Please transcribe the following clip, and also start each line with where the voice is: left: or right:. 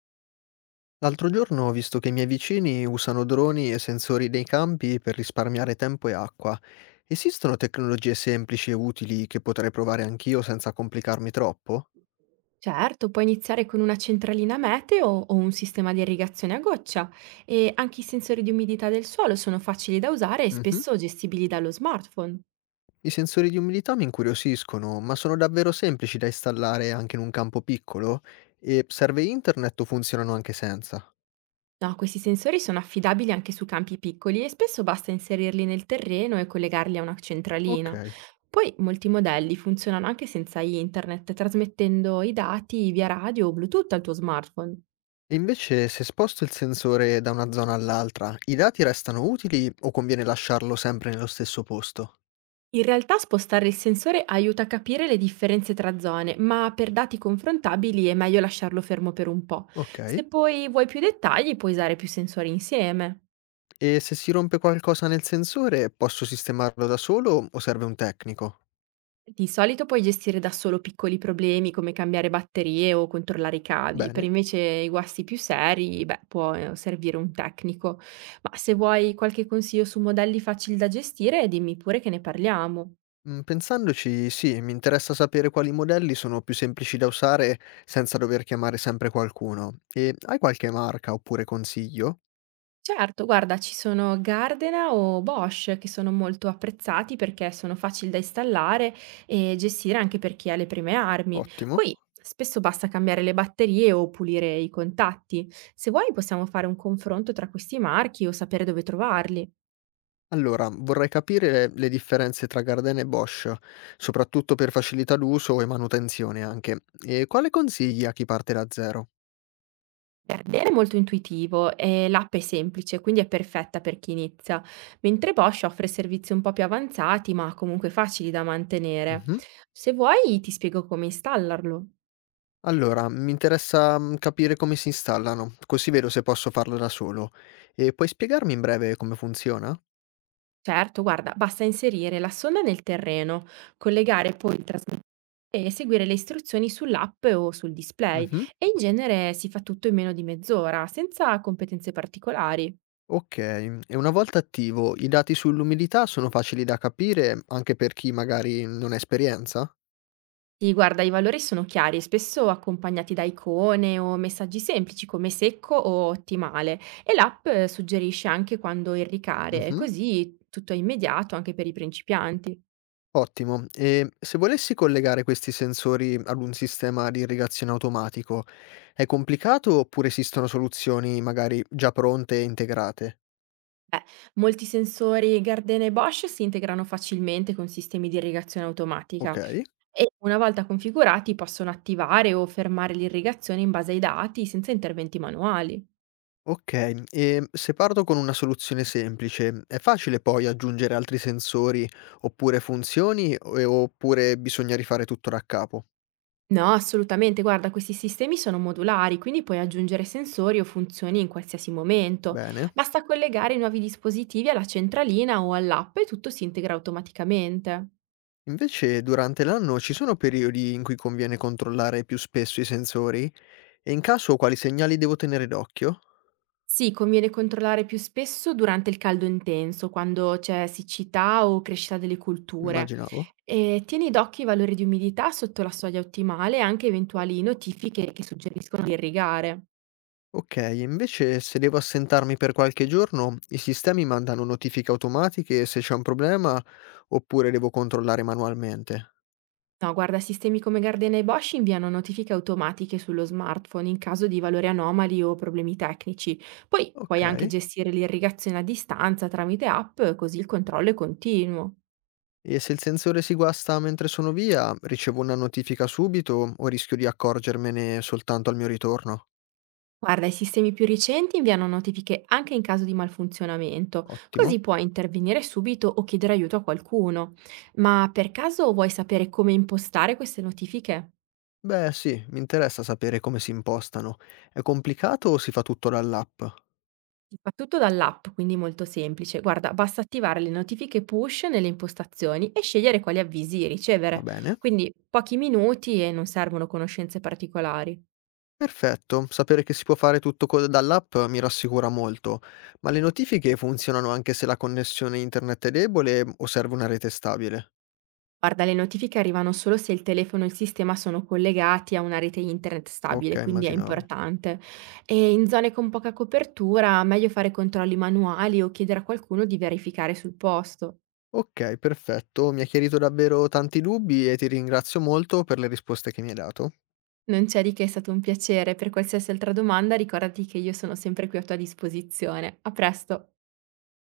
left: L'altro giorno ho visto che i miei vicini usano droni e sensori nei campi per risparmiare tempo e acqua. Esistono tecnologie semplici e utili che potrei provare anch'io senza complicarmi troppo?
right: Certo, puoi iniziare con una centralina meteo o un sistema di irrigazione a goccia e anche i sensori di umidità del suolo sono facili da usare e
left: Mhm.
right: spesso gestibili dallo smartphone.
left: I sensori di umidità mi incuriosiscono, ma sono davvero semplici da installare anche in un campo piccolo? E serve internet o funzionano anche senza?
right: No, questi sensori sono affidabili anche su campi piccoli e spesso basta inserirli nel terreno e collegarli a una
left: Ok.
right: centralina. Poi molti modelli funzionano anche senza internet, trasmettendo i dati via radio o Bluetooth al tuo smartphone.
left: E invece se sposto il sensore da una zona all'altra, i dati restano utili o conviene lasciarlo sempre nello stesso posto?
right: In realtà spostare il sensore aiuta a capire le differenze tra zone, ma per dati confrontabili è meglio lasciarlo fermo per un po'.
left: Ok.
right: Se poi vuoi più dettagli, puoi usare più sensori insieme.
left: E se si rompe qualcosa nel sensore, posso sistemarlo da solo o serve un tecnico?
right: Di solito puoi gestire da solo piccoli problemi come cambiare batterie o controllare i cavi, per
left: Bene.
right: invece i guasti più seri, beh, può servire un tecnico. Ma se vuoi qualche consiglio su modelli facili da gestire, dimmi pure che ne parliamo.
left: Pensandoci, sì, mi interessa sapere quali modelli sono più semplici da usare senza dover chiamare sempre qualcuno. E hai qualche marca oppure consiglio?
right: Certo, guarda, ci sono Gardena o Bosch che sono molto apprezzati perché sono facili da installare e gestire anche per chi ha le prime armi.
left: Ottimo.
right: Poi spesso basta cambiare le batterie o pulire i contatti. Se vuoi possiamo fare un confronto tra questi marchi o sapere dove trovarli.
left: Allora, vorrei capire le differenze tra Garden e Bosch, soprattutto per facilità d'uso e manutenzione anche. E quale consigli a chi parte da zero?
right: Gardena è molto intuitivo e l'app è semplice, quindi è perfetta per chi inizia, mentre Bosch offre servizi un po' più avanzati ma comunque facili da mantenere.
left: Mhm.
right: Se vuoi ti spiego come installarlo.
left: Allora, mi interessa, capire come si installano, così vedo se posso farlo da solo. E puoi spiegarmi in breve come funziona?
right: Certo, guarda, basta inserire la sonda nel terreno, collegare poi il trasmettente e seguire le istruzioni sull'app o sul display.
left: Mh-mh.
right: E in genere si fa tutto in meno di mezz'ora, senza competenze particolari.
left: Okay, e una volta attivo, i dati sull'umidità sono facili da capire anche per chi magari non ha esperienza?
right: Sì, guarda, i valori sono chiari, spesso accompagnati da icone o messaggi semplici come secco o ottimale. E l'app suggerisce anche quando irricare, e
left: Mh-mh.
right: così tutto è immediato anche per i principianti.
left: Ottimo. E se volessi collegare questi sensori ad un sistema di irrigazione automatico, è complicato oppure esistono soluzioni magari già pronte e integrate?
right: Beh, molti sensori Gardena e Bosch si integrano facilmente con sistemi di irrigazione automatica.
left: Okay.
right: E una volta configurati possono attivare o fermare l'irrigazione in base ai dati senza interventi manuali.
left: Okay, se parto con una soluzione semplice, è facile poi aggiungere altri sensori oppure funzioni o oppure bisogna rifare tutto da capo?
right: No, assolutamente, guarda, questi sistemi sono modulari, quindi puoi aggiungere sensori o funzioni in qualsiasi momento.
left: Bene.
right: Basta collegare i nuovi dispositivi alla centralina o all'app e tutto si integra automaticamente.
left: Invece durante l'anno ci sono periodi in cui conviene controllare più spesso i sensori? E in caso quali segnali devo tenere d'occhio?
right: Sì, conviene controllare più spesso durante il caldo intenso, quando c'è siccità o crescita delle colture.
left: Immaginavo.
right: E tieni d'occhio i valori di umidità sotto la soglia ottimale e anche eventuali notifiche che suggeriscono di irrigare.
left: Okay, invece se devo assentarmi per qualche giorno, i sistemi mandano notifiche automatiche se c'è un problema oppure devo controllare manualmente?
right: No, guarda, sistemi come Gardena e Bosch inviano notifiche automatiche sullo smartphone in caso di valori anomali o problemi tecnici. Poi puoi anche
left: Okay.
right: gestire l'irrigazione a distanza tramite app, così il controllo è continuo.
left: E se il sensore si guasta mentre sono via, ricevo una notifica subito o rischio di accorgermene soltanto al mio ritorno?
right: Guarda, i sistemi più recenti inviano notifiche anche in caso di malfunzionamento,
left: Ottimo.
right: così puoi intervenire subito o chiedere aiuto a qualcuno. Ma per caso vuoi sapere come impostare queste notifiche?
left: Beh, sì, mi interessa sapere come si impostano. È complicato o si fa tutto dall'app? Va
right: Si fa tutto dall'app, quindi molto semplice. Guarda, basta attivare le notifiche push nelle impostazioni e scegliere quali avvisi ricevere.
left: bene.
right: Quindi pochi minuti e non servono conoscenze particolari.
left: Perfetto, sapere che si può fare tutto dall'app mi rassicura molto, ma le notifiche funzionano anche se la connessione internet è debole o serve una rete stabile?
right: Guarda, le notifiche arrivano solo se il telefono e il sistema sono collegati a una rete internet
left: Ok,
right: stabile, quindi è
left: immaginavo.
right: importante. E in zone con poca copertura, meglio fare controlli manuali o chiedere a qualcuno di verificare sul posto.
left: Ok, perfetto, mi ha chiarito davvero tanti dubbi e ti ringrazio molto per le risposte che mi hai dato.
right: Non c'è di che, è stato un piacere. Per qualsiasi altra domanda, ricordati che io sono sempre qui a tua disposizione. A presto!